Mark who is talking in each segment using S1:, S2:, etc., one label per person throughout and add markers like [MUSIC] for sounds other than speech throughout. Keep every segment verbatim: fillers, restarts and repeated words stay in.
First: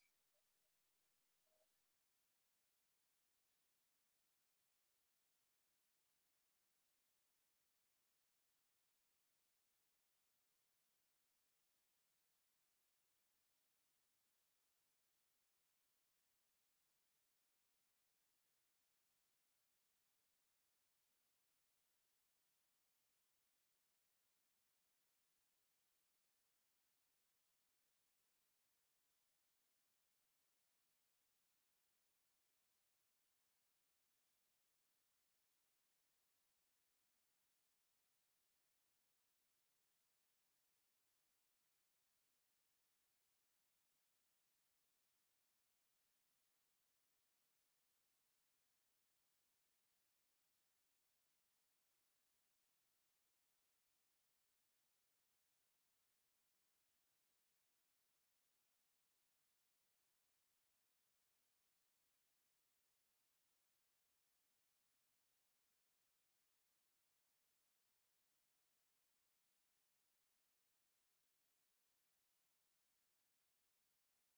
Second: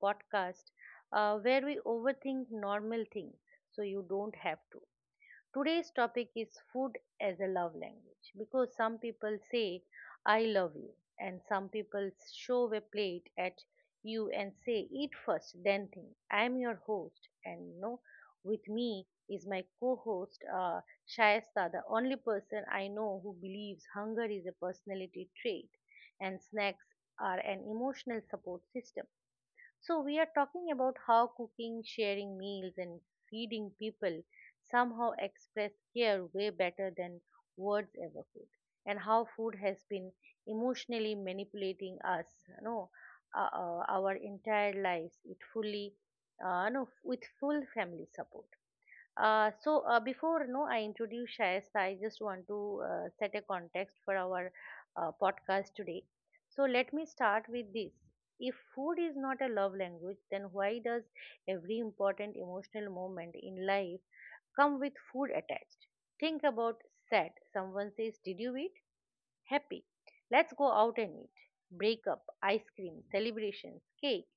S1: podcast uh, where we overthink normal things so you don't have to. Today's topic is food as a love language because some people say, I love you, and some people show a plate at you and say, Eat first, then think. I'm your host, and you know, with me is my co host, uh, Shayesta, the only person I know who believes hunger is a personality trait and snacks are an emotional support system. So, we are talking about how cooking, sharing meals, and feeding people somehow express care way better than words ever could, and how food has been emotionally manipulating us, you know, uh, uh, our entire lives. It fully, uh, no, with full family support. Uh, so uh, before no, I introduce Shayesta, I just want to uh, set a context for our uh, podcast today. So let me start with this. If food is not a love language, then why does every important emotional moment in life come with food attached? Think about sad. Someone says, "Did you eat?" Happy. Let's go out and eat. Breakup, ice cream, celebrations, cake.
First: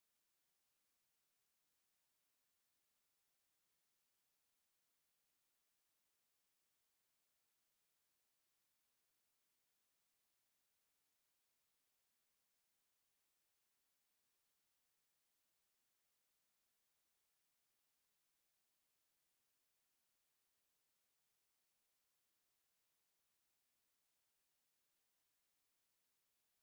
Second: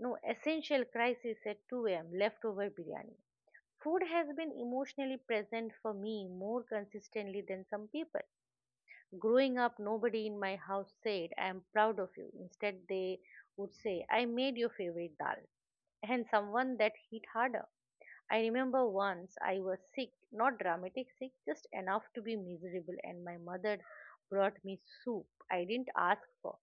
S1: No essential crisis at two a m. Leftover biryani. Food has been emotionally present for me more consistently than some people. Growing up, nobody in my house said, I am proud of you. Instead, they would say, I made your favorite dal. And someone that hit harder. I remember once I was sick, not dramatic sick, just enough to be miserable, and my mother brought me soup I didn't ask for.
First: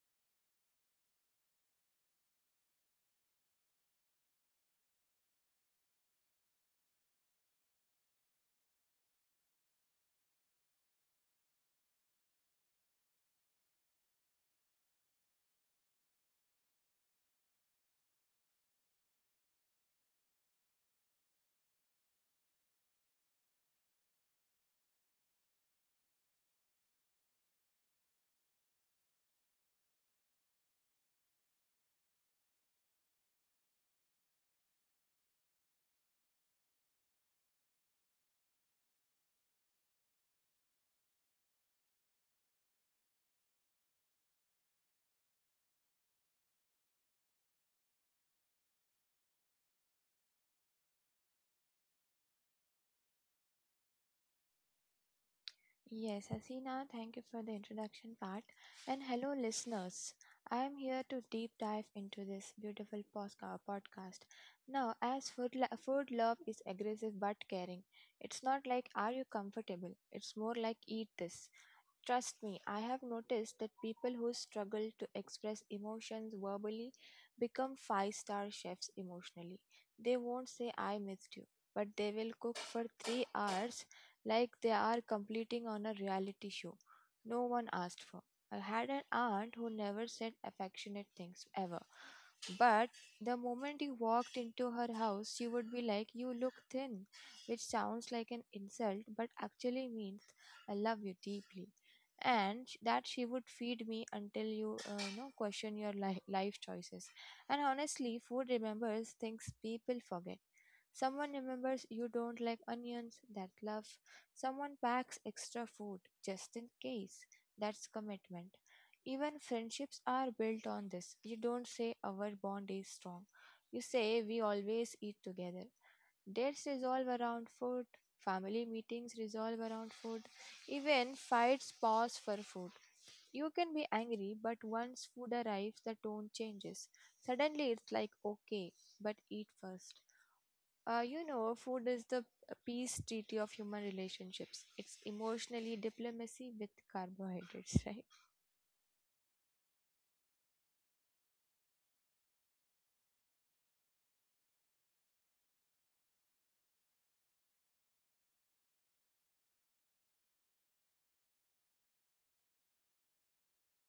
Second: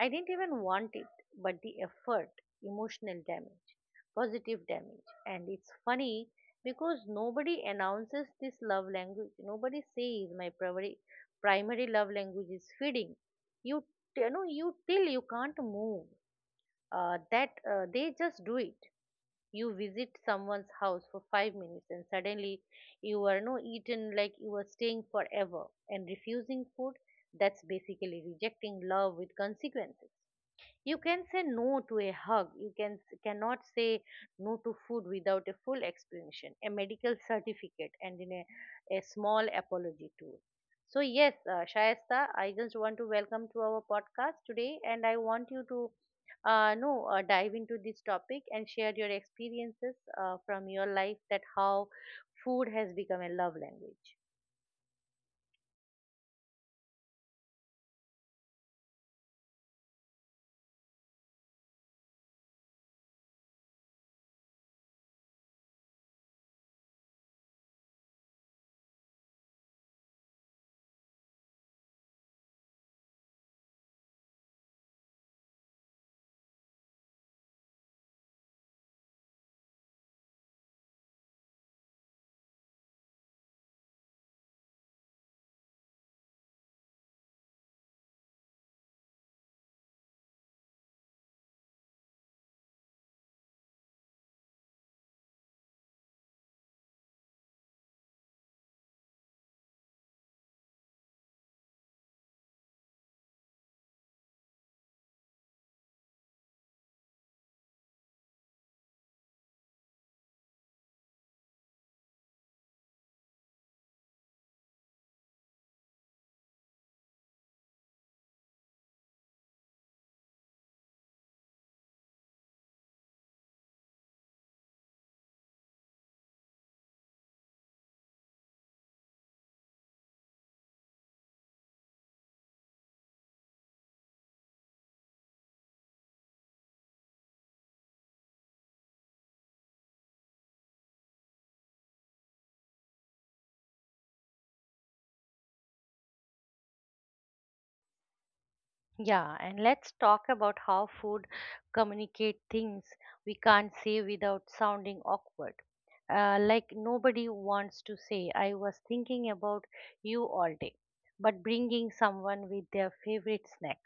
S1: I didn't even want it, but the effort, emotional damage, positive damage. And it's funny because nobody announces this love language. Nobody says my primary primary love language is feeding. You, you know, you till you can't move. Uh, that uh, they just do it. You visit someone's house for five minutes and suddenly you are no eaten like you are staying forever, and refusing food, that's basically rejecting love with consequences. You can say no to a hug, you can cannot say no to food without a full explanation, a medical certificate, and in a, a small apology too. So yes, uh, Shayesta, I just want to welcome to our podcast today, and I want you to uh, no uh, dive into this topic and share your experiences uh, from your life, that how food has become a love language.
S2: Yes, Hasina, thank you for the introduction part. And hello, listeners. I am here to deep dive into this beautiful posca- podcast. Now, as food, lo- food love is aggressive but caring, it's not like are you comfortable, it's more like eat this. Trust me, I have noticed that people who struggle to express emotions verbally become five star chefs emotionally. They won't say, I missed you, but they will cook for three hours like they are completing on a reality show no one asked for. I had an aunt who never said affectionate things ever. But the moment you walked into her house, she would be like, You look thin, which sounds like an insult, but actually means, I love you deeply and sh- that she would feed me until you uh, you know question your li- life choices. And honestly, food remembers things people forget. Someone remembers you don't like onions, that love. Someone packs extra food just in case, that's commitment. Even friendships are built on this. You don't say our bond is strong, you say we always eat together. Dates resolve around food, family meetings resolve around food, even fights pause for food. You can be angry, but once food arrives, the tone changes. Suddenly, it's like, okay, but eat first. Uh, you know, food is the peace treaty of human relationships. It's emotionally diplomacy with carbohydrates, [LAUGHS] right?
S1: Yeah, and let's talk about how food communicate things we can't say without sounding awkward. Uh, like nobody wants to say, I was thinking about you all day, but bringing someone with their favorite snack.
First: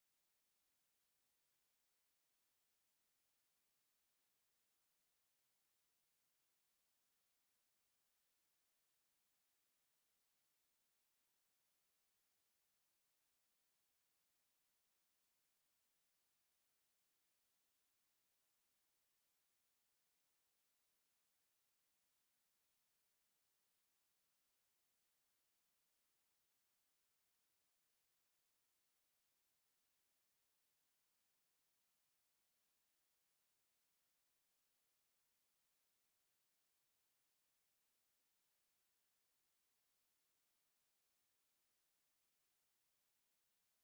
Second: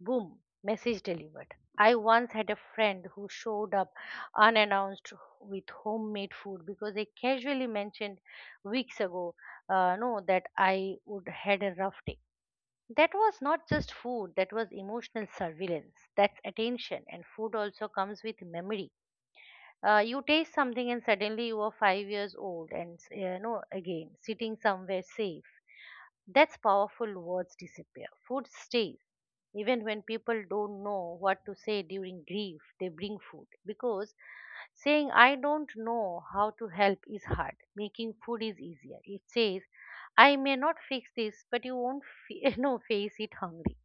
S1: Boom, message delivered. I once had a friend who showed up unannounced with homemade food because I casually mentioned weeks ago, uh, no, that I would had a rough day. That was not just food, that was emotional surveillance. That's attention. And food also comes with memory. Uh, you taste something and suddenly you are five years old and, s- you know, again, sitting somewhere safe. That's powerful. Words disappear. Food stays. Even when people don't know what to say during grief, they bring food. Because saying, I don't know how to help is hard. Making food is easier. It says, I may not fix this, but you won't fe- no, [LAUGHS] face it hungry.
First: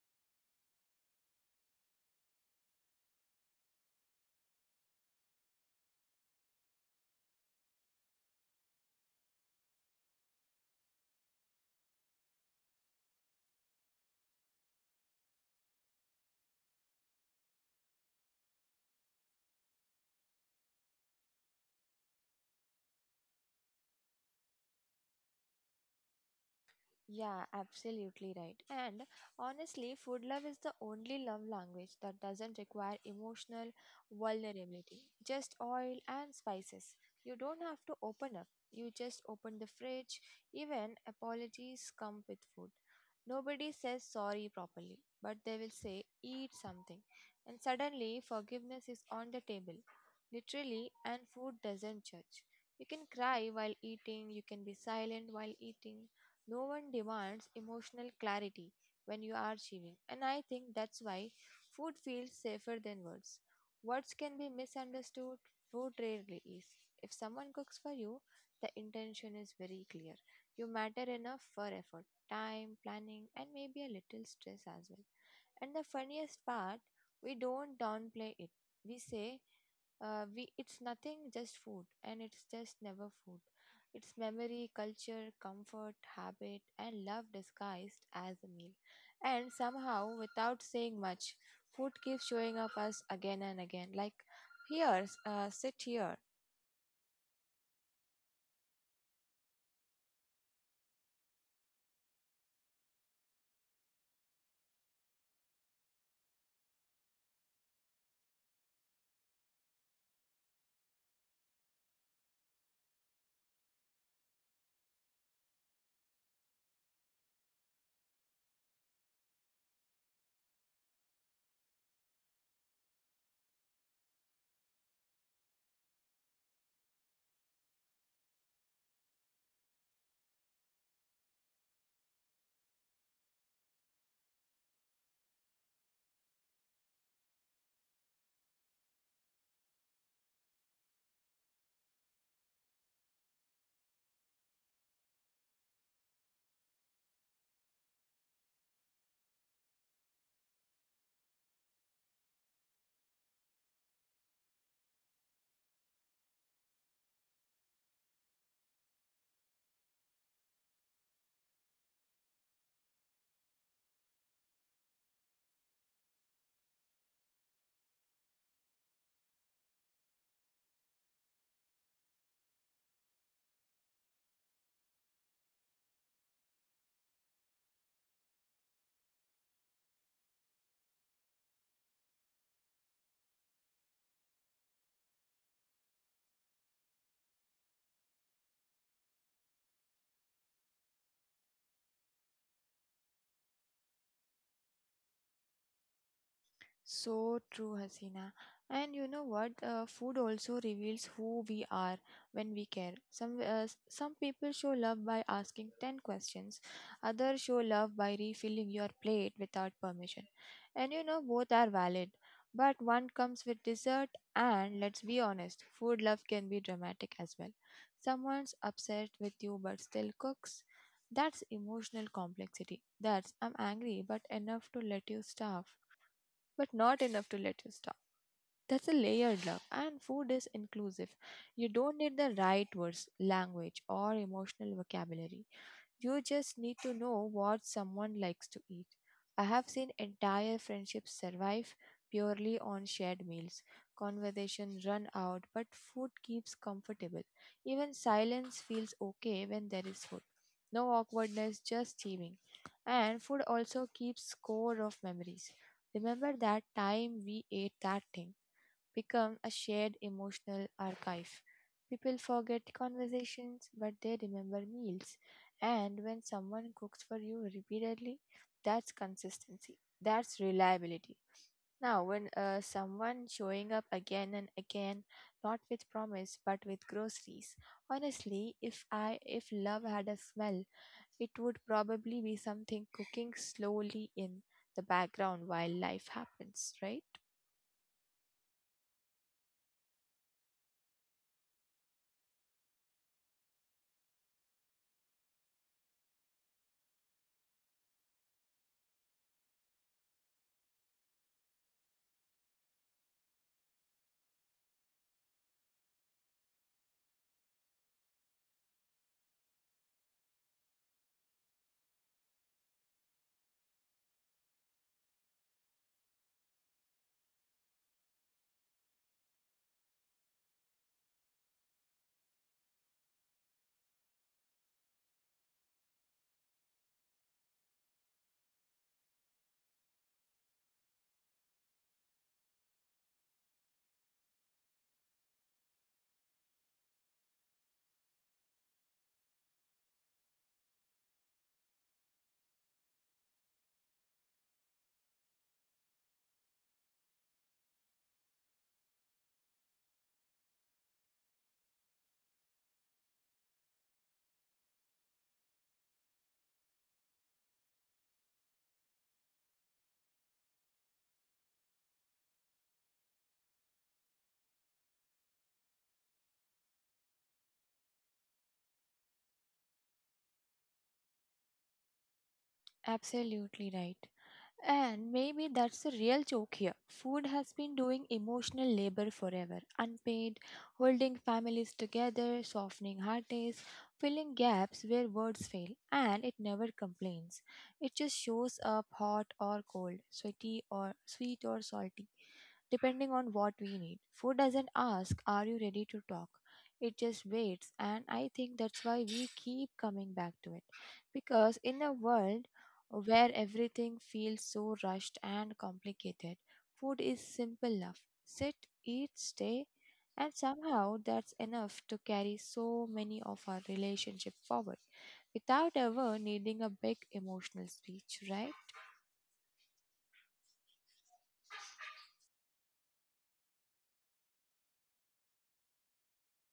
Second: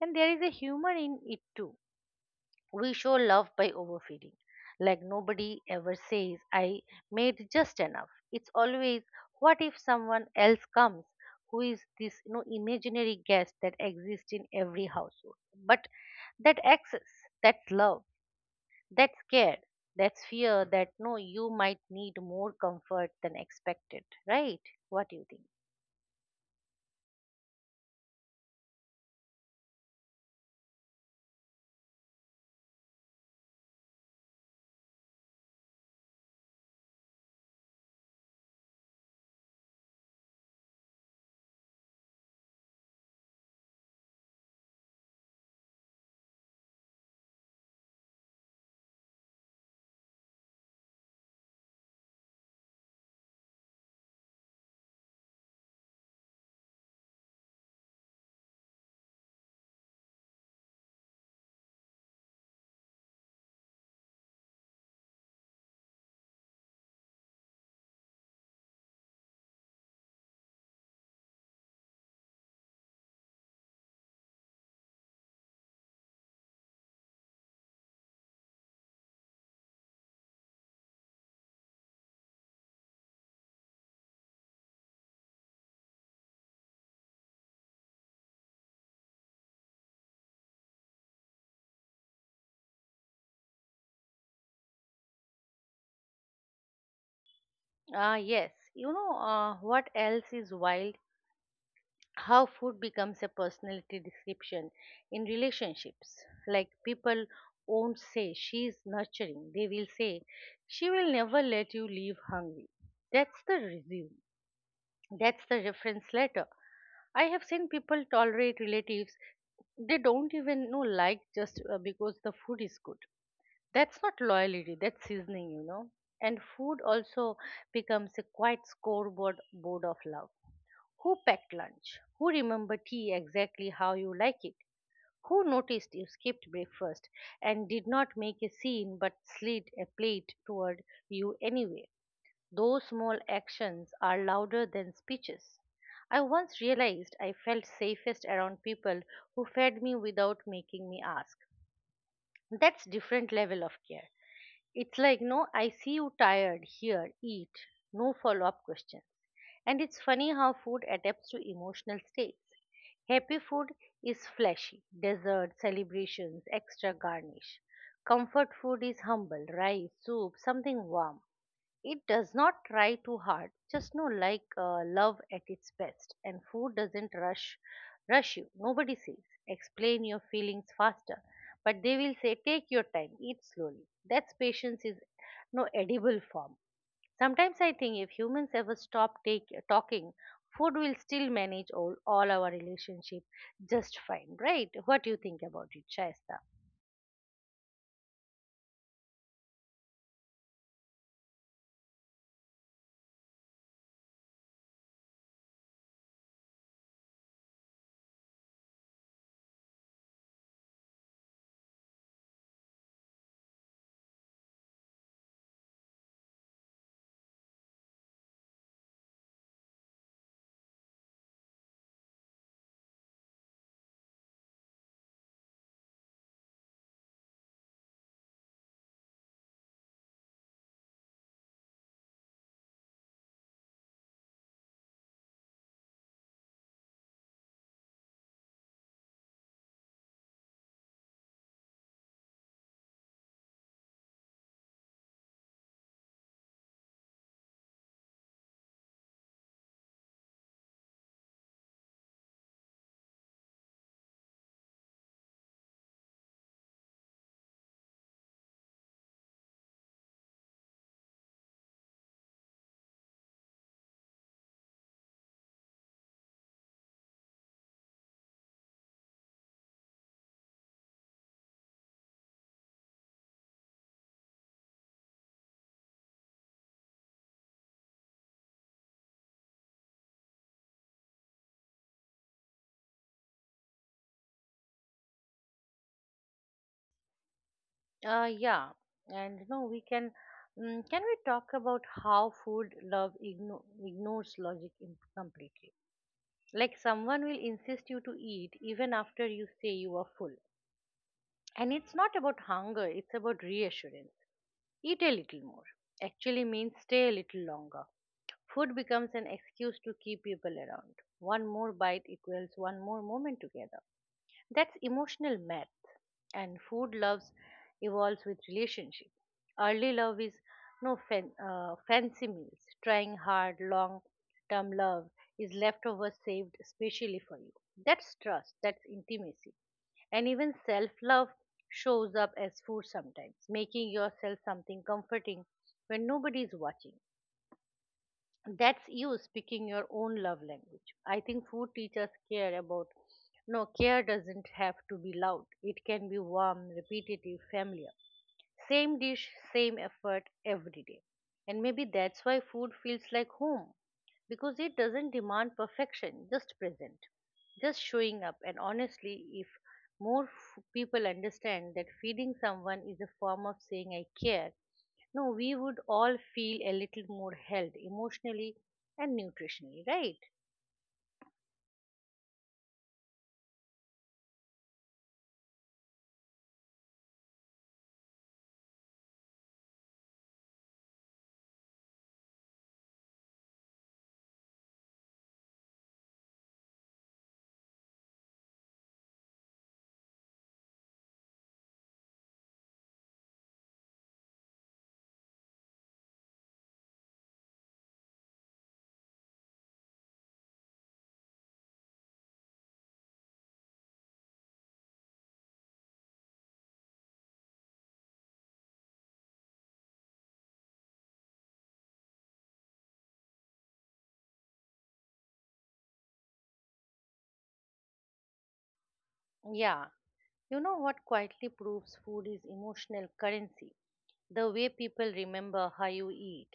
S1: And there is a humor in it too. We show love by overfeeding. Like nobody ever says, I made just enough. It's always, what if someone else comes? Who is this, you know, imaginary guest that exists in every household? But that access, that love, that scare, that fear that no, you might need more comfort than expected, right? What do you think?
S2: Yeah, absolutely right. And honestly, food love is the only love language that doesn't require emotional vulnerability. Just oil and spices. You don't have to open up. You just open the fridge. Even apologies come with food. Nobody says sorry properly, but they will say, eat something. And suddenly, forgiveness is on the table, literally, and food doesn't judge. You can cry while eating, you can be silent while eating. No one demands emotional clarity when you are chewing, and I think that's why food feels safer than words. Words can be misunderstood, food rarely is. If someone cooks for you, the intention is very clear. You matter enough for effort, time, planning, and maybe a little stress as well. And the funniest part, we don't downplay it. We say, uh, we it's nothing, just food, and it's just never food. It's memory, culture, comfort, habit, and love disguised as a meal. And somehow, without saying much, food keeps showing up us again and again. Like, here, uh, sit here.
S1: Ah, yes. You know, uh, what else is wild? How food becomes a personality description in relationships. Like people won't say she's nurturing, they will say she will never let you leave hungry. That's the resume. That's the reference letter. I have seen people tolerate relatives they don't even know, like, just uh, because the food is good. That's not loyalty, that's seasoning, you know. And food also becomes a quite scoreboard board of love. Who packed lunch? Who remembered tea exactly how you like it? Who noticed you skipped breakfast and did not make a scene but slid a plate toward you anyway? Those small actions are louder than speeches. I once realized I felt safest around people who fed me without making me ask. That's different level of care. It's like no, I see you tired, here, eat, no follow up question. And it's funny how food adapts to emotional states. Happy food is flashy, dessert, celebrations, extra garnish. Comfort food is humble, rice, soup, something warm. It does not try too hard, just know like, uh, love at its best. And food doesn't rush rush you. Nobody says explain your feelings faster, but they will say take your time, eat slowly. That's patience is no edible form. Sometimes I think if humans ever stop take, talking, food will still manage all, all our relationship just fine, right? What do you think about it, Shaista?
S2: So true, Hasina. And you know what? Uh, food also reveals who we are when we care. Some uh, s- some people show love by asking ten questions. Others show love by refilling your plate without permission. And you know both are valid. But one comes with dessert, and let's be honest, food love can be dramatic as well. Someone's upset with you but still cooks. That's emotional complexity. That's I'm angry but enough to let you starve but not enough to let you stop. That's a layered love, and food is inclusive. You don't need the right words, language, or emotional vocabulary. You just need to know what someone likes to eat. I have seen entire friendships survive purely on shared meals. Conversation run out, but food keeps comfortable. Even silence feels okay when there is food. No awkwardness, just chewing. And food also keeps score of memories. Remember that time we ate that thing? Become a shared emotional archive. People forget conversations, but they remember meals. And when someone cooks for you repeatedly, that's consistency. That's reliability. Now, when uh, someone showing up again and again, not with promise but with groceries. Honestly, if I if love had a smell, it would probably be something cooking slowly in the background while life happens, right?
S1: Uh, yeah, and you know we can, mm, can we talk about how food love igno- ignores logic in- completely? Like someone will insist you to eat even after you say you are full, and it's not about hunger; it's about reassurance. Eat a little more actually means stay a little longer. Food becomes an excuse to keep people around. One more bite equals one more moment together. That's emotional math. And food loves evolves with relationship. Early love is no fan, uh, fancy meals. Trying hard, long term love is leftovers saved specially for you. That's trust, that's intimacy. And even self love shows up as food sometimes, making yourself something comforting when nobody is watching, that's you speaking your own love language. I think food teachers care about, no, care doesn't have to be loud, it can be warm, repetitive, familiar, same dish, same effort every day. And maybe that's why food feels like home, because it doesn't demand perfection, just present, just showing up. And honestly, if more f- people understand that feeding someone is a form of saying I care, no, we would all feel a little more held emotionally and nutritionally, right?
S2: Absolutely right. And maybe that's the real joke here. Food has been doing emotional labor forever, unpaid, holding families together, softening heartaches, filling gaps where words fail, and it never complains. It just shows up hot or cold, sweaty or sweet or salty, depending on what we need. Food doesn't ask, Are you ready to talk? It just waits, and I think that's why we keep coming back to it. Because in a world where everything feels so rushed and complicated, food is simple enough. Sit, eat, stay, and somehow that's enough to carry so many of our relationship forward without ever needing a big emotional speech, right?
S1: Yeah, you know what quietly proves food is emotional currency? The way people remember how you eat.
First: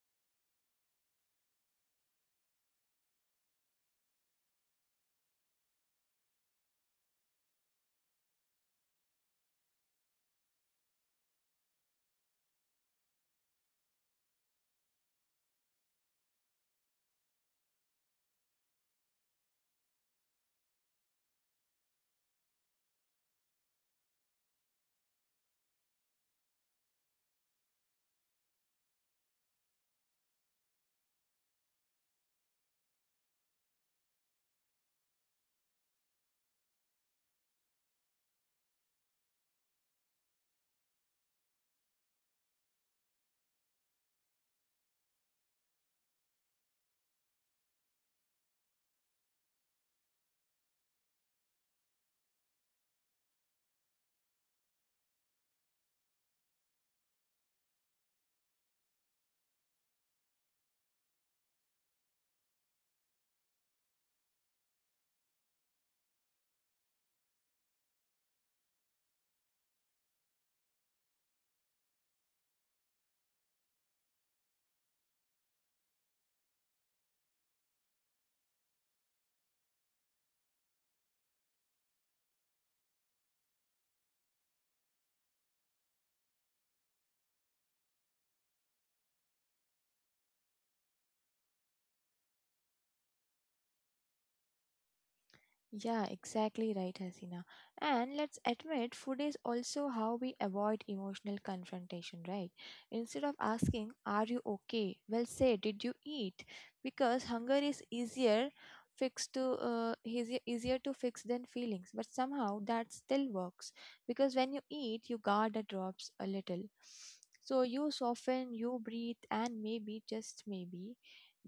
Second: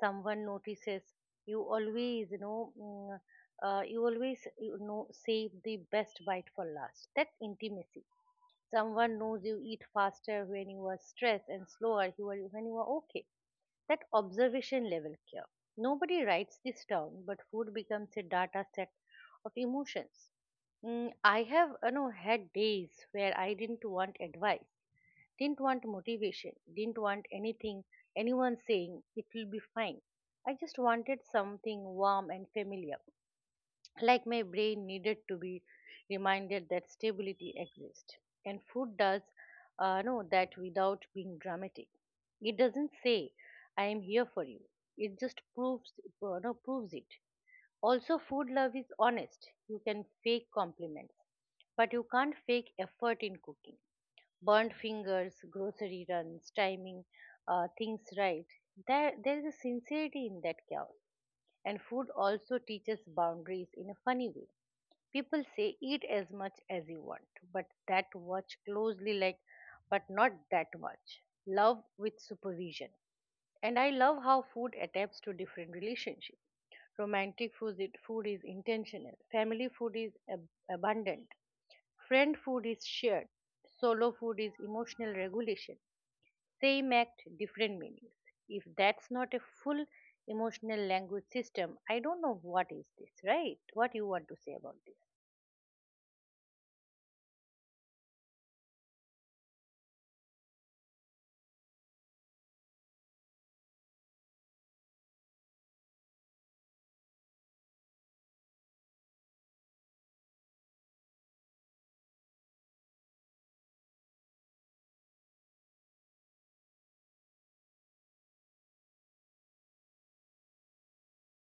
S1: Someone notices you always, you know, mm, uh, you always, you know, save the best bite for last, that's intimacy. Someone knows you eat faster when you are stressed, and slower you are, when you are okay, that observation level care. Nobody writes this down, but food becomes a data set of emotions. Mm, I have, you know, had days where I didn't want advice. Didn't want motivation, didn't want anything, anyone saying it will be fine. I just wanted something warm and familiar, like my brain needed to be reminded that stability exists. And food does uh, know that without being dramatic. It doesn't say, I am here for you. It just proves, uh, no, proves it. Also, food love is honest. You can fake compliments, but you can't fake effort in cooking, burnt fingers, grocery runs, timing uh, things right. There, there is a sincerity in that chaos. And food also teaches boundaries in a funny way. People say eat as much as you want, but that watch closely, like, but not that much. Love with supervision. And I love how food adapts to different relationships. Romantic food, is- food is intentional, family food is ab- abundant, friend food is shared, solo food is emotional regulation, same act different meanings. If that's not a full emotional language system, I don't know what is this, right? What you want to say about
S2: Yeah, exactly right, Hasina. And let's admit, food is also how we avoid emotional confrontation, right? Instead of asking, Are you okay? Well, say, Did you eat? Because hunger is easier fixed to uh, easier, easier to fix than feelings, but somehow that still works because when you eat your guard drops a little, so you soften, you breathe, and maybe just maybe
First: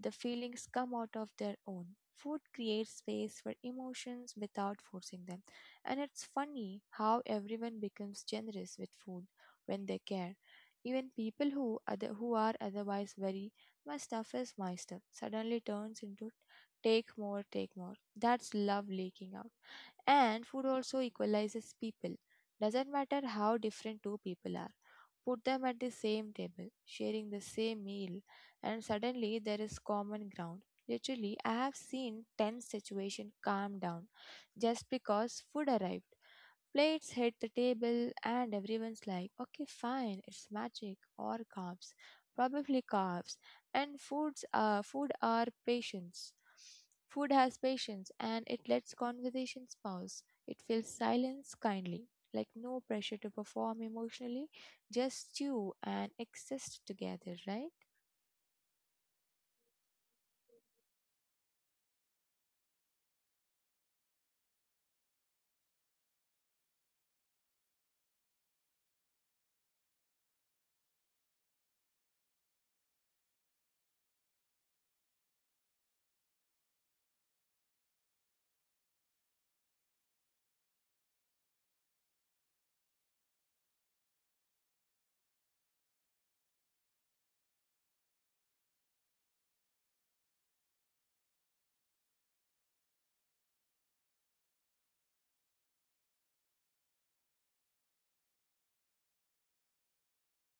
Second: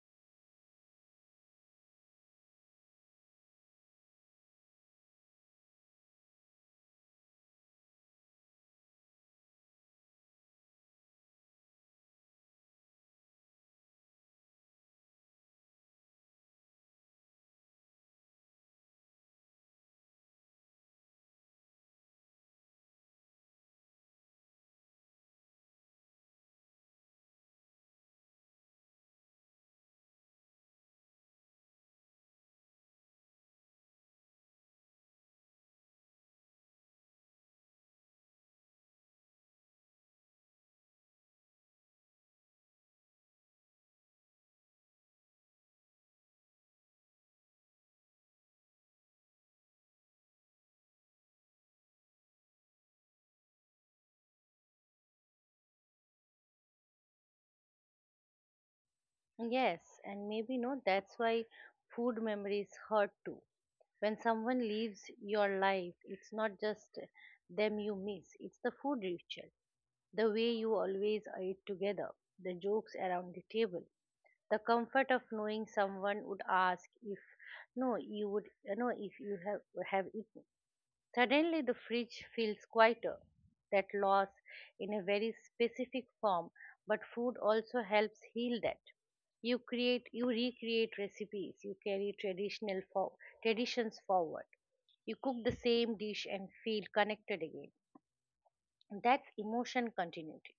S2: the feelings come out of their own. Food creates space for emotions without forcing them. And it's funny how everyone becomes generous with food when they care. Even people who other, who are otherwise very my stuff is my stuff suddenly turns into take more, take more. That's love leaking out. And food also equalizes people. Doesn't matter how different two people are. Put them at the same table, sharing the same meal, and suddenly there is common ground. Literally, I have seen tense situation calm down just because food arrived. Plates hit the table, and everyone's like, okay, fine, it's magic or carbs, probably carbs. And foods are food are patience. Food has patience, and it lets conversations pause. It fills silence kindly, like no pressure to perform emotionally, just you and exist together, right?
S1: this? Yes, and maybe no, that's why food memories hurt too. When someone leaves your life, it's not just them you miss, it's the food ritual, the way you always ate together, the jokes around the table, the comfort of knowing someone would ask if, no, you would, no, if you have have eaten. Suddenly, the fridge feels quieter, that loss in a very specific form, but food also helps heal that. You create, you recreate recipes, you carry traditional for, traditions forward, you cook the same dish and feel connected again. That's emotion continuity,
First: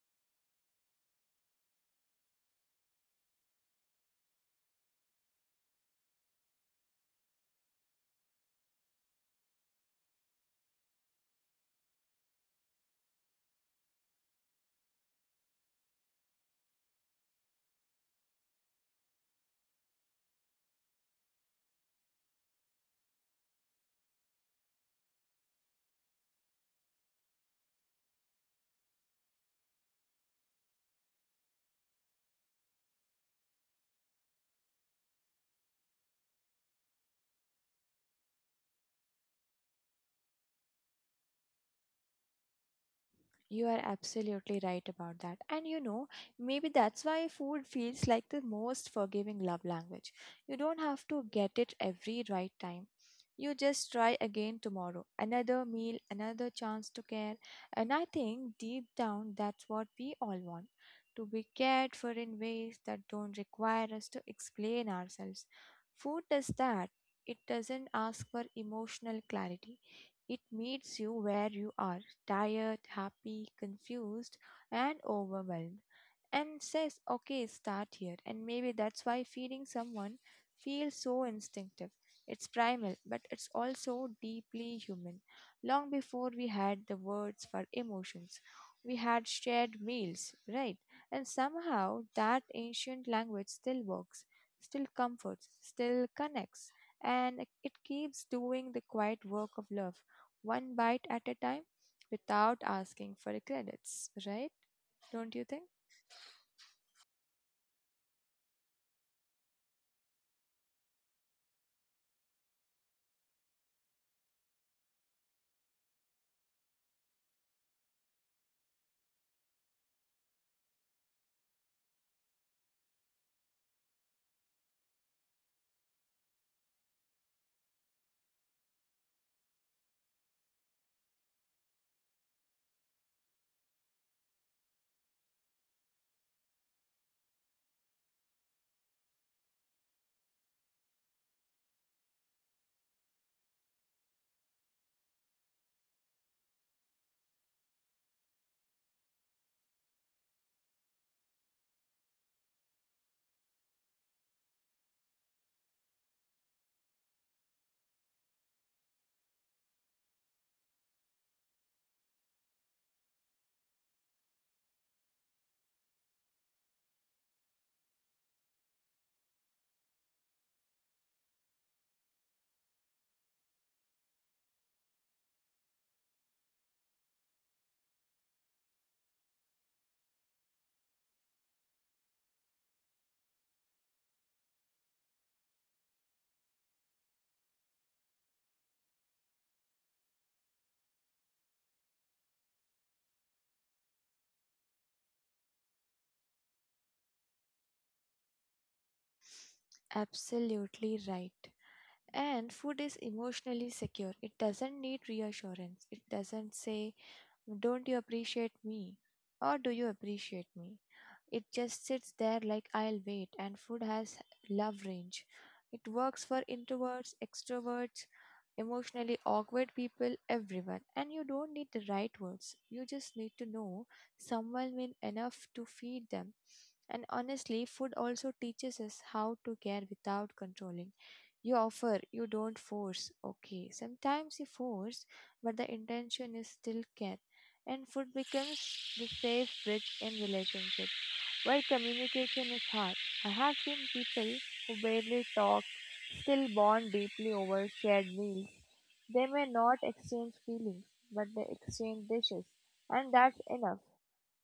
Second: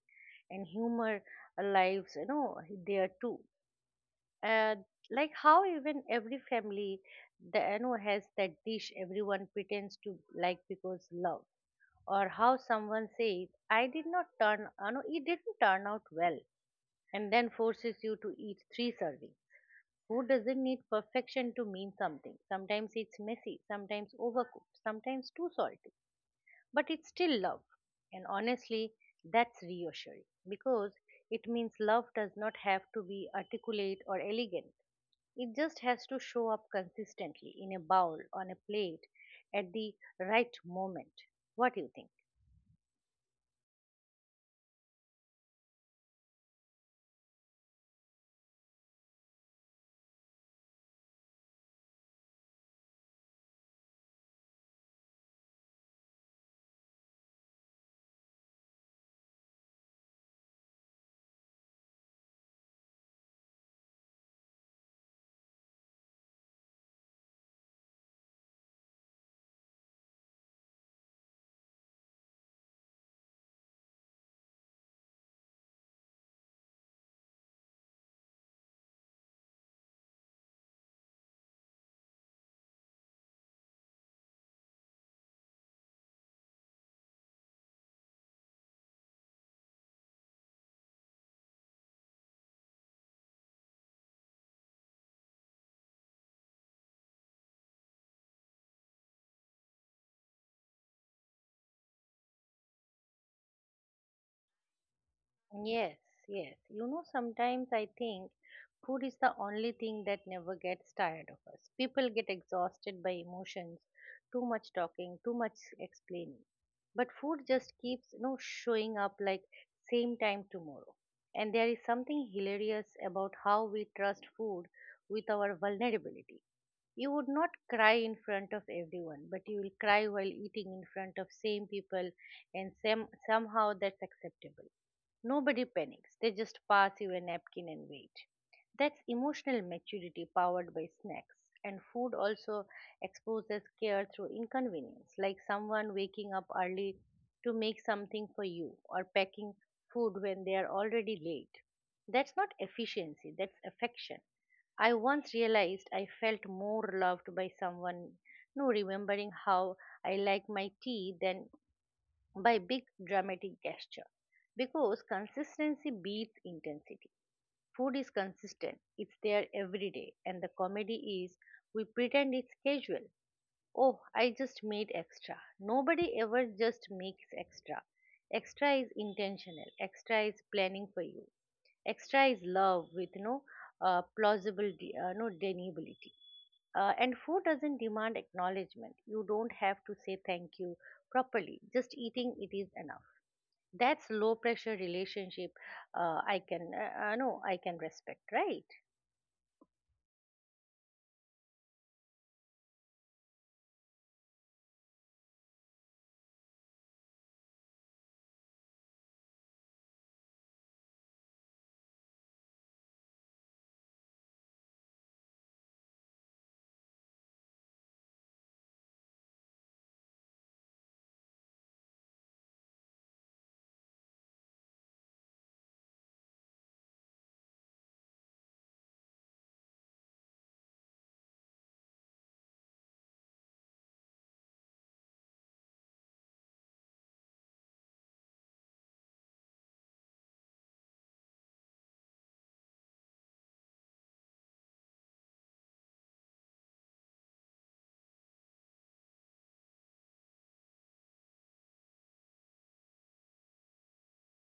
S1: and humor lives, you know, there too. uh, like how even every family, the, you know, has that dish everyone pretends to like because love. Or how someone says I did not turn uh, no it didn't turn out well, and then forces you to eat three servings. Who doesn't need perfection to mean something? Sometimes it's messy, sometimes overcooked, sometimes too salty, but it's still love. And honestly, that's reassuring, because it means love does not have to be articulate or elegant, it just has to show up consistently in a bowl on a plate at the right moment. What do you think?
S2: You are absolutely right about that. And you know, maybe that's why food feels like the most forgiving love language. You don't have to get it every right time. You just try again tomorrow. Another meal, another chance to care. And I think deep down, that's what we all want, to be cared for in ways that don't require us to explain ourselves. Food does that. It doesn't ask for emotional clarity, it meets you where you are, tired, happy, confused, and overwhelmed, and says, okay, start here. And maybe that's why feeding someone feels so instinctive. It's primal, but it's also deeply human. Long before we had the words for emotions, we had shared meals, right? And somehow that ancient language still works, still comforts, still connects, and it keeps doing the quiet work of love, one bite at a time, without asking for the credits, right? Don't you think?
S1: Yes, yes. You know, sometimes I think food is the only thing that never gets tired of us. People get exhausted by emotions, too much talking, too much explaining. But food just keeps, you know, showing up like same time tomorrow. And there is something hilarious about how we trust food with our vulnerability. You would not cry in front of everyone, but you will cry while eating in front of same people, and sem- somehow that's acceptable. Nobody panics, they just pass you a napkin and wait. That's emotional maturity powered by snacks. And food also exposes care through inconvenience, like someone waking up early to make something for you or packing food when they are already late. That's not efficiency, that's affection. I once realized I felt more loved by someone no remembering how I like my tea than by big dramatic gesture because consistency beats intensity. Food is consistent, it's there every day, and the comedy is we pretend it's casual. Oh, I just made extra. Nobody ever just makes extra. Extra is intentional, extra is planning for you, extra is love with no uh, plausible, de- uh, no deniability. Uh, and food doesn't demand acknowledgement. You don't have to say thank you properly. Just eating it is enough. That's low pressure relationship. Uh, I can uh, uh, No, I can respect, right?
S2: Absolutely right. And food is emotionally secure. It doesn't need reassurance. It doesn't say, Don't you appreciate me? Or do you appreciate me? It just sits there like I'll wait. And food has love range. It works for introverts, extroverts, emotionally awkward people, everyone. And you don't need the right words. You just need to know someone will enough to feed them. And honestly, food also teaches us how to care without controlling. You offer, you don't force. Okay, sometimes you force, but the intention is still care. And food becomes the safe bridge in relationships where communication is hard. I have seen people who barely talk still bond deeply over shared meals. They may not exchange feelings, but they exchange dishes, and that's enough.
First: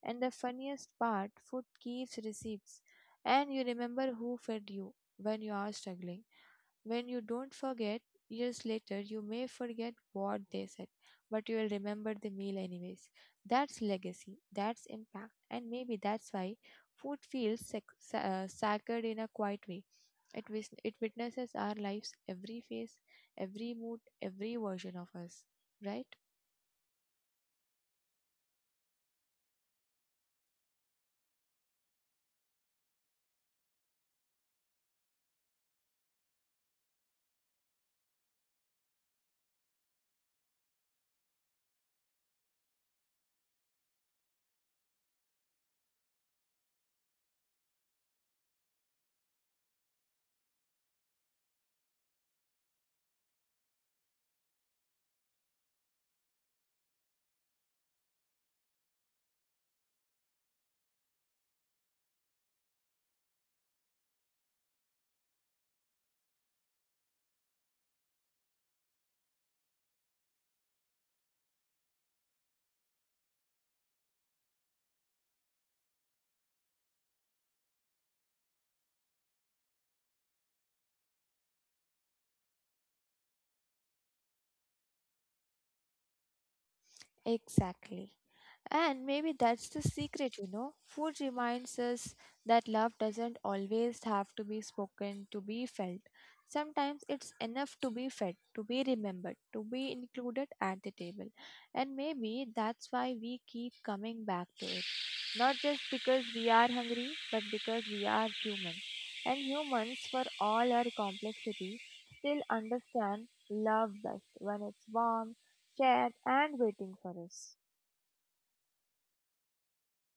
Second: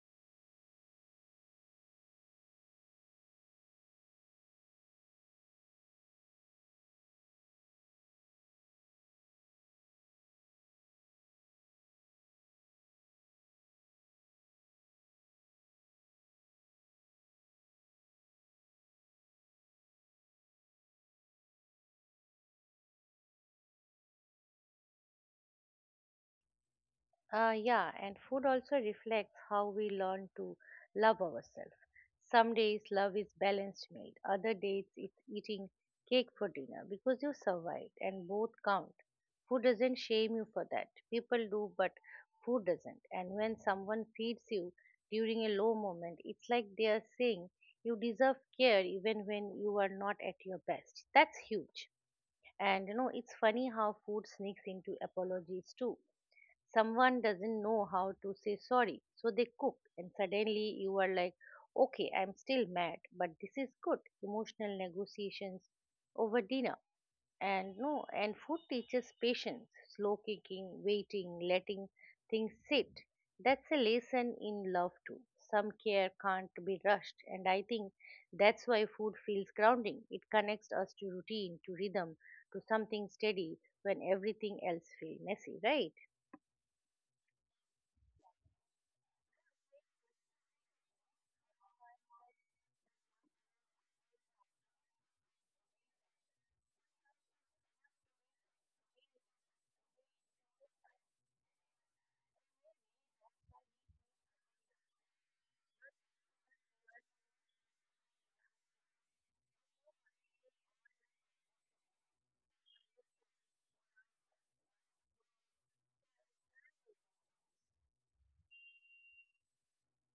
S2: And the funniest part, food keeps receipts, and you remember who fed you when you are struggling. When you don't forget, years later, you may forget what they said, but you will remember the meal anyways. That's legacy, that's impact, and maybe that's why food feels sac- sa- uh, sacred in a quiet way. It, wis- it witnesses our lives, every phase, every mood, every version of us, right?
S1: Uh, yeah, and food also reflects how we learn to love ourselves. Some days love is balanced meal. Other days it's eating cake for dinner because you survived, and both count. Food doesn't shame you for that. People do, but food doesn't. And when someone feeds you during a low moment, it's like they are saying you deserve care even when you are not at your best. That's huge. And you know, it's funny how food sneaks into apologies too. Someone doesn't know how to say sorry, so they cook, and suddenly you are like, okay, I'm still mad, but this is good. Emotional negotiations over dinner. And no, and food teaches patience, slow cooking, waiting, letting things sit. That's a lesson in love too. Some care can't be rushed, and I think that's why food feels grounding. It connects us to routine, to rhythm, to something steady when everything else feels messy, right?
S2: Exactly. And maybe that's the secret, you know. Food reminds us that love doesn't always have to be spoken to be felt. Sometimes it's enough to be fed, to be remembered, to be included at the table. And maybe that's why we keep coming back to it. Not just because we are hungry, but because we are human. And humans, for all our complexity, still understand love best when it's warm, shared, and waiting for us.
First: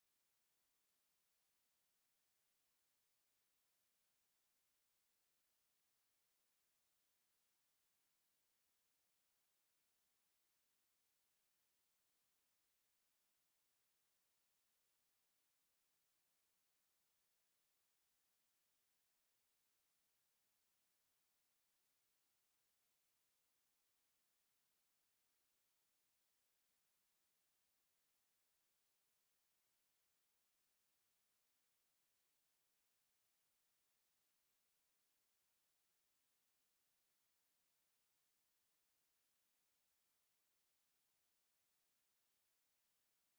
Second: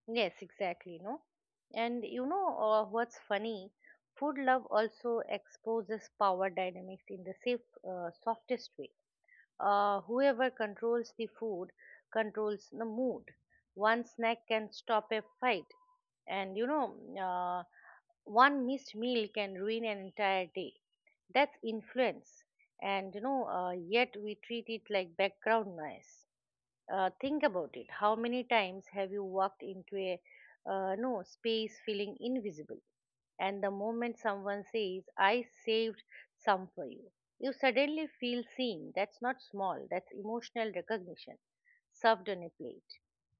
S1: Yes, exactly. No, and you know uh, what's funny, food love also exposes power dynamics in the safe, uh, softest way. Uh, whoever controls the food controls the mood. One snack can stop a fight, and you know, uh, one missed meal can ruin an entire day. That's influence, and you know, uh, yet we treat it like background noise. Uh, think about it. How many times have you walked into a uh, no space feeling invisible? And the moment someone says, "I saved some for you," you suddenly feel seen. That's not small. That's emotional recognition served on a plate.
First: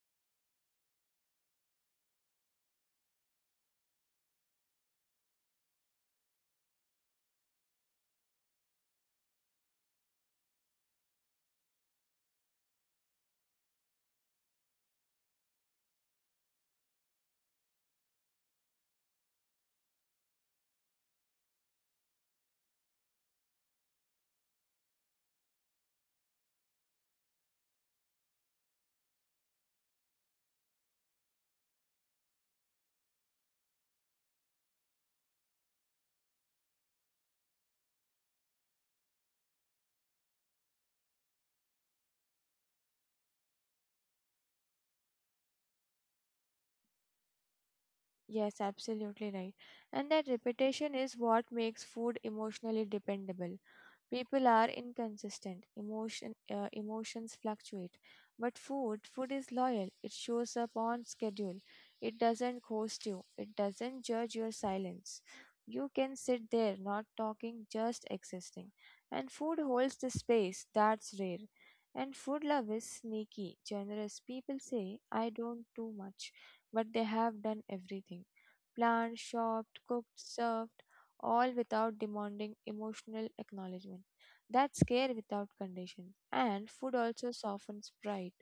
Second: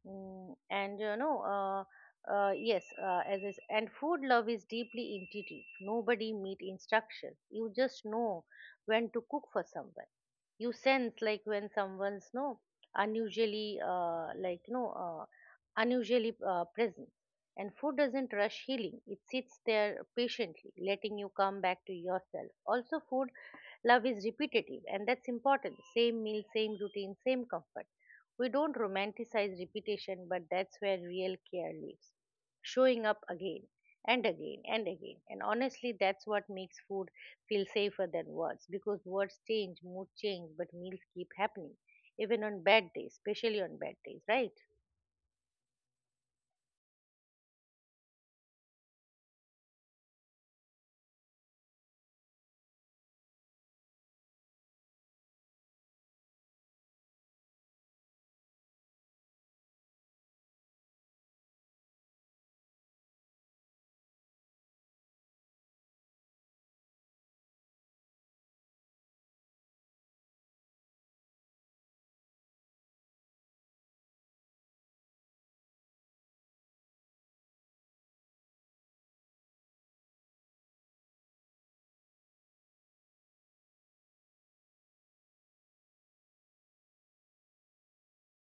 S1: Mm, and you know, uh, uh, yes, uh, As is, and food love is deeply intuitive. Nobody meet instructions. You just know when to cook for someone. You sense like when someone's no unusually uh, like you know uh, unusually uh, present. And food doesn't rush healing. It sits there patiently, letting you come back to yourself. Also, food love is repetitive, and that's important. Same meal, same routine, same comfort. We don't romanticize repetition, but that's where real care lives. Showing up again and again and again. And honestly, that's what makes food feel safer than words, because words change, mood change, but meals keep happening, even on bad days, especially on bad days, right?
S2: Yes, absolutely right. And that repetition is what makes food emotionally dependable. People are inconsistent. Emotion, uh, emotions fluctuate. But food, food is loyal. It shows up on schedule. It doesn't ghost you. It doesn't judge your silence. You can sit there, not talking, just existing. And food holds the space. That's rare. And food love is sneaky, generous. People say, I don't do much, but they have done everything, planned, shopped, cooked, served, all without demanding emotional acknowledgement. That's care without condition. And food also softens pride.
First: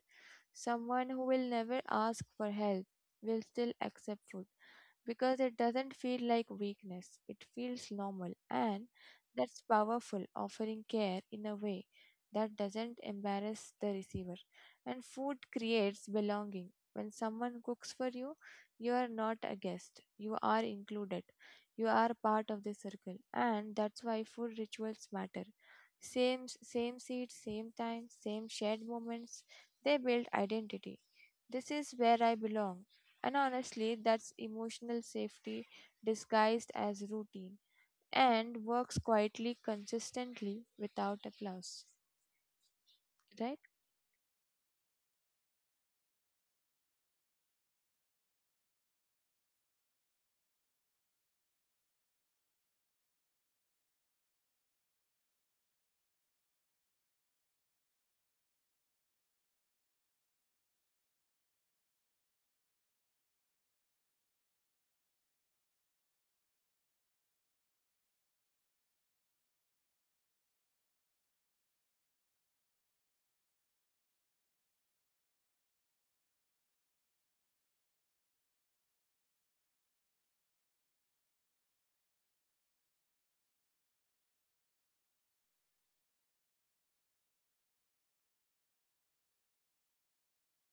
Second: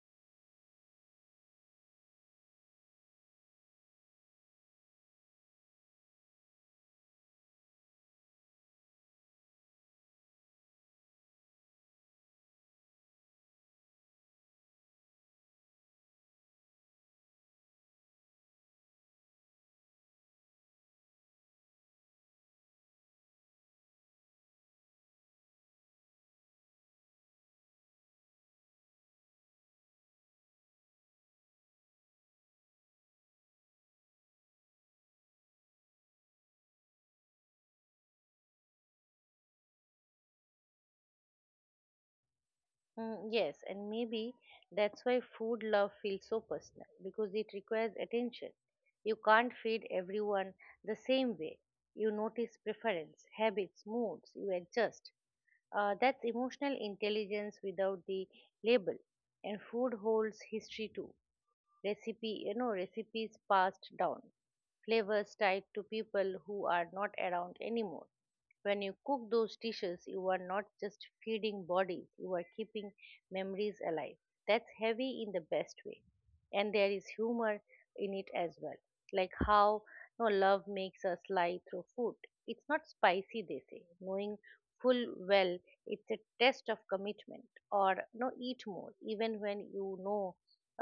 S2: Someone who will never ask for help will still accept food because it doesn't feel like weakness, it feels normal, and that's powerful, offering care in a way that doesn't embarrass the receiver. And food creates belonging. When someone cooks for you, you are not a guest, you are included, you are part of the circle, and that's why food rituals matter. Same, same seat, same time, same shared moments, they build identity. This is where I belong. And honestly, that's emotional safety disguised as routine and works quietly, consistently without applause.
S1: Mm,
S2: Right?
S1: yes, and maybe that's why food love feels so personal, because it requires attention. You can't feed everyone the same way. You notice preference, habits, moods, you adjust. Uh, that's emotional intelligence without the label. And food holds history too. Recipe You know, recipes passed down, flavors tied to people who are not around anymore. When you cook those dishes, you are not just feeding bodies, you are keeping memories alive. That's heavy in the best way. And there is humor in it as well, like how no love makes us lie through food. It's not spicy, they say, knowing full well it's a test of commitment. Or no, eat more even when you know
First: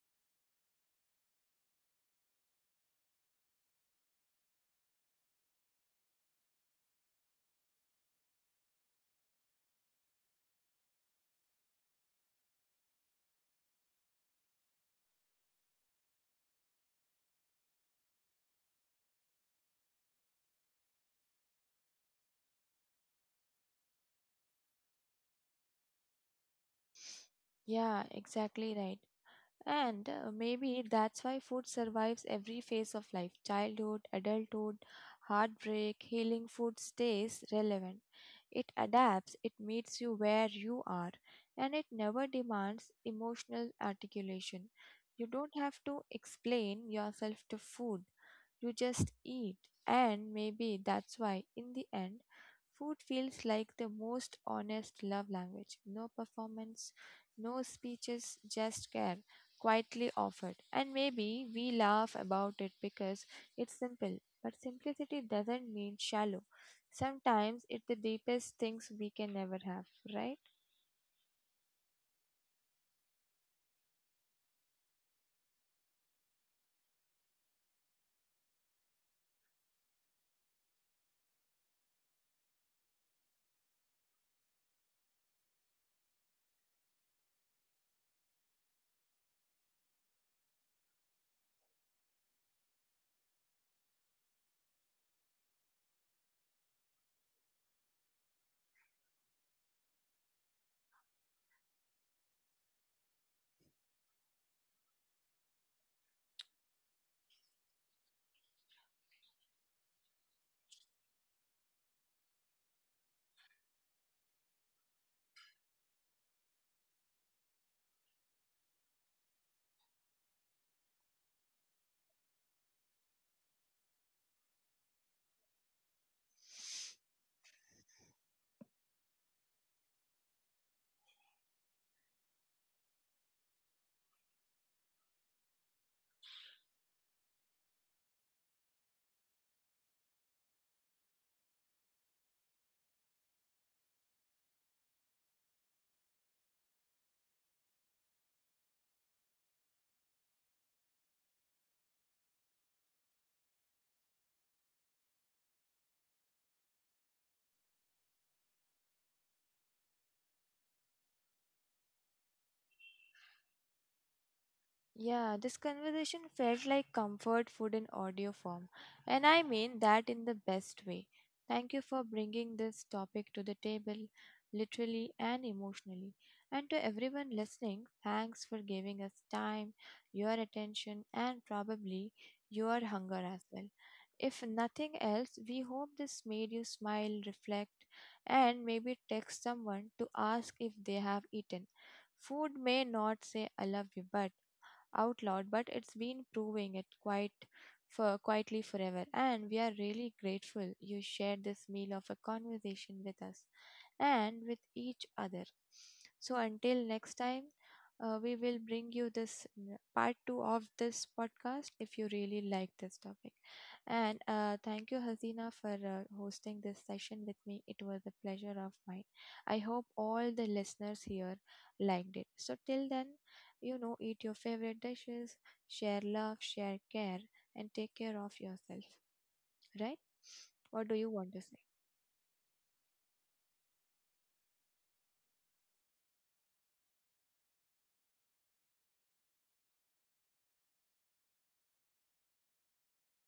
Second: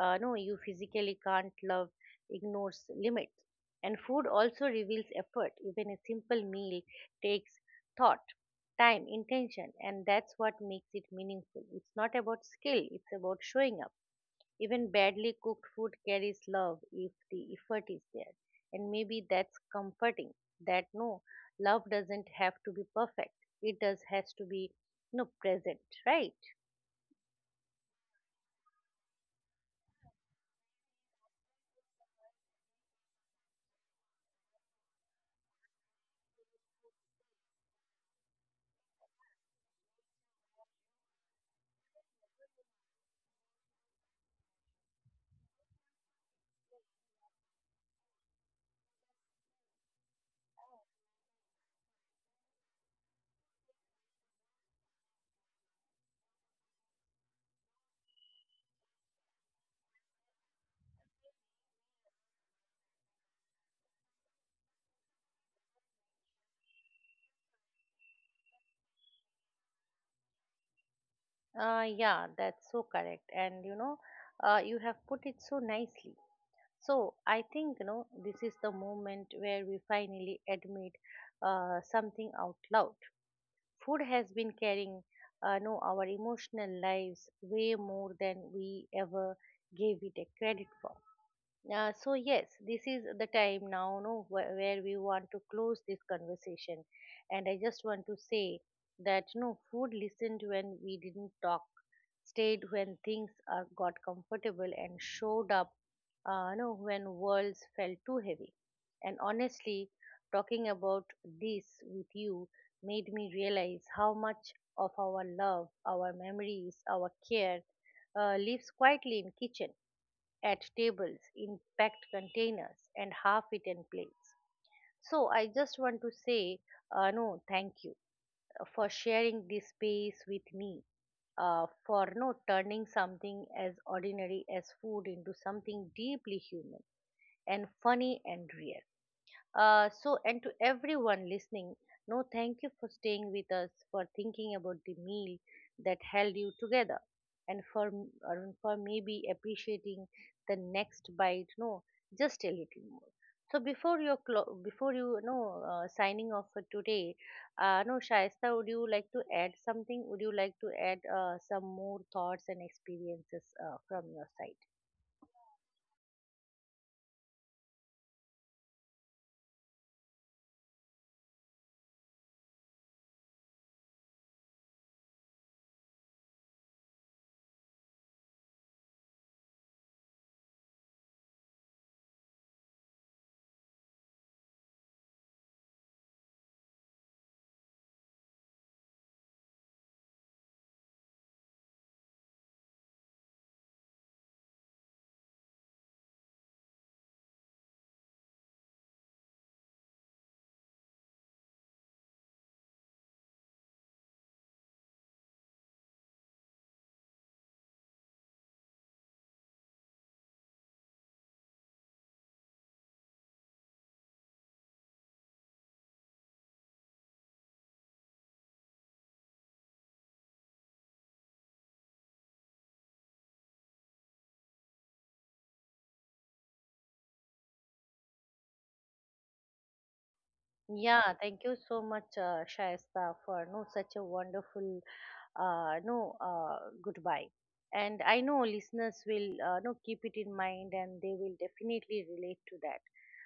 S1: uh, no, you physically can't. Love ignores limits. And food also reveals effort. Even a simple meal takes thought, time, intention, and that's what makes it meaningful. It's not about skill, it's about showing up. Even badly cooked food carries love if the effort is there. And maybe that's comforting, that no, love doesn't have to be perfect, it does has to be no present, right?
S2: Yeah, exactly right. And uh, maybe that's why food survives every phase of life, childhood, adulthood, heartbreak, healing. Food stays relevant. It adapts, it meets you where you are, and it never demands emotional articulation. You don't have to explain yourself to food, you just eat. And maybe that's why, in the end, food feels like the most honest love language. No performance, no speeches, just care quietly offered. And maybe we laugh about it because it's simple. But simplicity doesn't mean shallow. Sometimes it's the deepest things we can never have, right?
S1: Uh, yeah, that's so correct. And you know, uh, you have put it so nicely. So I think, you know, this is the moment where we finally admit uh, something out loud. Food has been carrying, uh, know, our emotional lives way more than we ever gave it a credit for. Uh, so yes, this is the time now, no, where, where we want to close this conversation, and I just want to say that no, food listened when we didn't talk, stayed when things are got comfortable, and showed up, uh, no, when worlds felt too heavy. And honestly, talking about this with you made me realize how much of our love, our memories, our care, uh, lives quietly in kitchen, at tables, in packed containers and half-eaten plates. So I just want to say, uh, no, thank you uh, for sharing this space with me, uh, for not turning something as ordinary as food into something deeply human and funny and real. Uh, so, and to everyone listening, no, thank you for staying with us, for thinking about the meal that held you together, and for m- or for maybe appreciating the next bite, no, just a little more. So before your clo- before you, you know uh, signing off for today, uh, no, Shaista, would you like to add something? Would you like to add uh, some more thoughts and experiences uh, from your side?
S2: Yeah, this conversation felt like comfort food in audio form, and I mean that in the best way. Thank you for bringing this topic to the table, literally and emotionally. And to everyone listening, thanks for giving us time, your attention, and probably your hunger as well. If nothing else, we hope this made you smile, reflect, and maybe text someone to ask if they have eaten. Food may not say I love you, but out loud, but it's been proving it quite for quietly forever. And we are really grateful you shared this meal of a conversation with us and with each other. So until next time, uh, we will bring you this n- part two of this podcast if you really like this topic. And uh, thank you, Hazina, for uh, hosting this session with me. It was a pleasure of mine. I hope all the listeners here liked it. So till then, you know, eat your favorite dishes, share love, share care, and take care of yourself. Right? What do you
S1: Yeah,
S2: want to
S1: thank you
S2: say?
S1: so much, uh, Shaista, for no such a wonderful uh, no uh, goodbye. And I know listeners will uh, no, keep it in mind, and they will definitely relate to that.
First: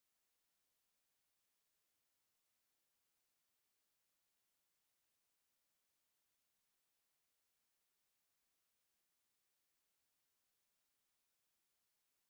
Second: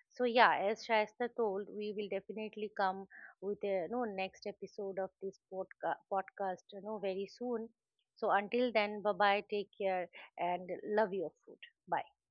S1: So yeah, as Shaista told, we will definitely come with a no next episode of this podca- podcast, you know, very soon. So until then, bye bye, take care, and love your food. Bye.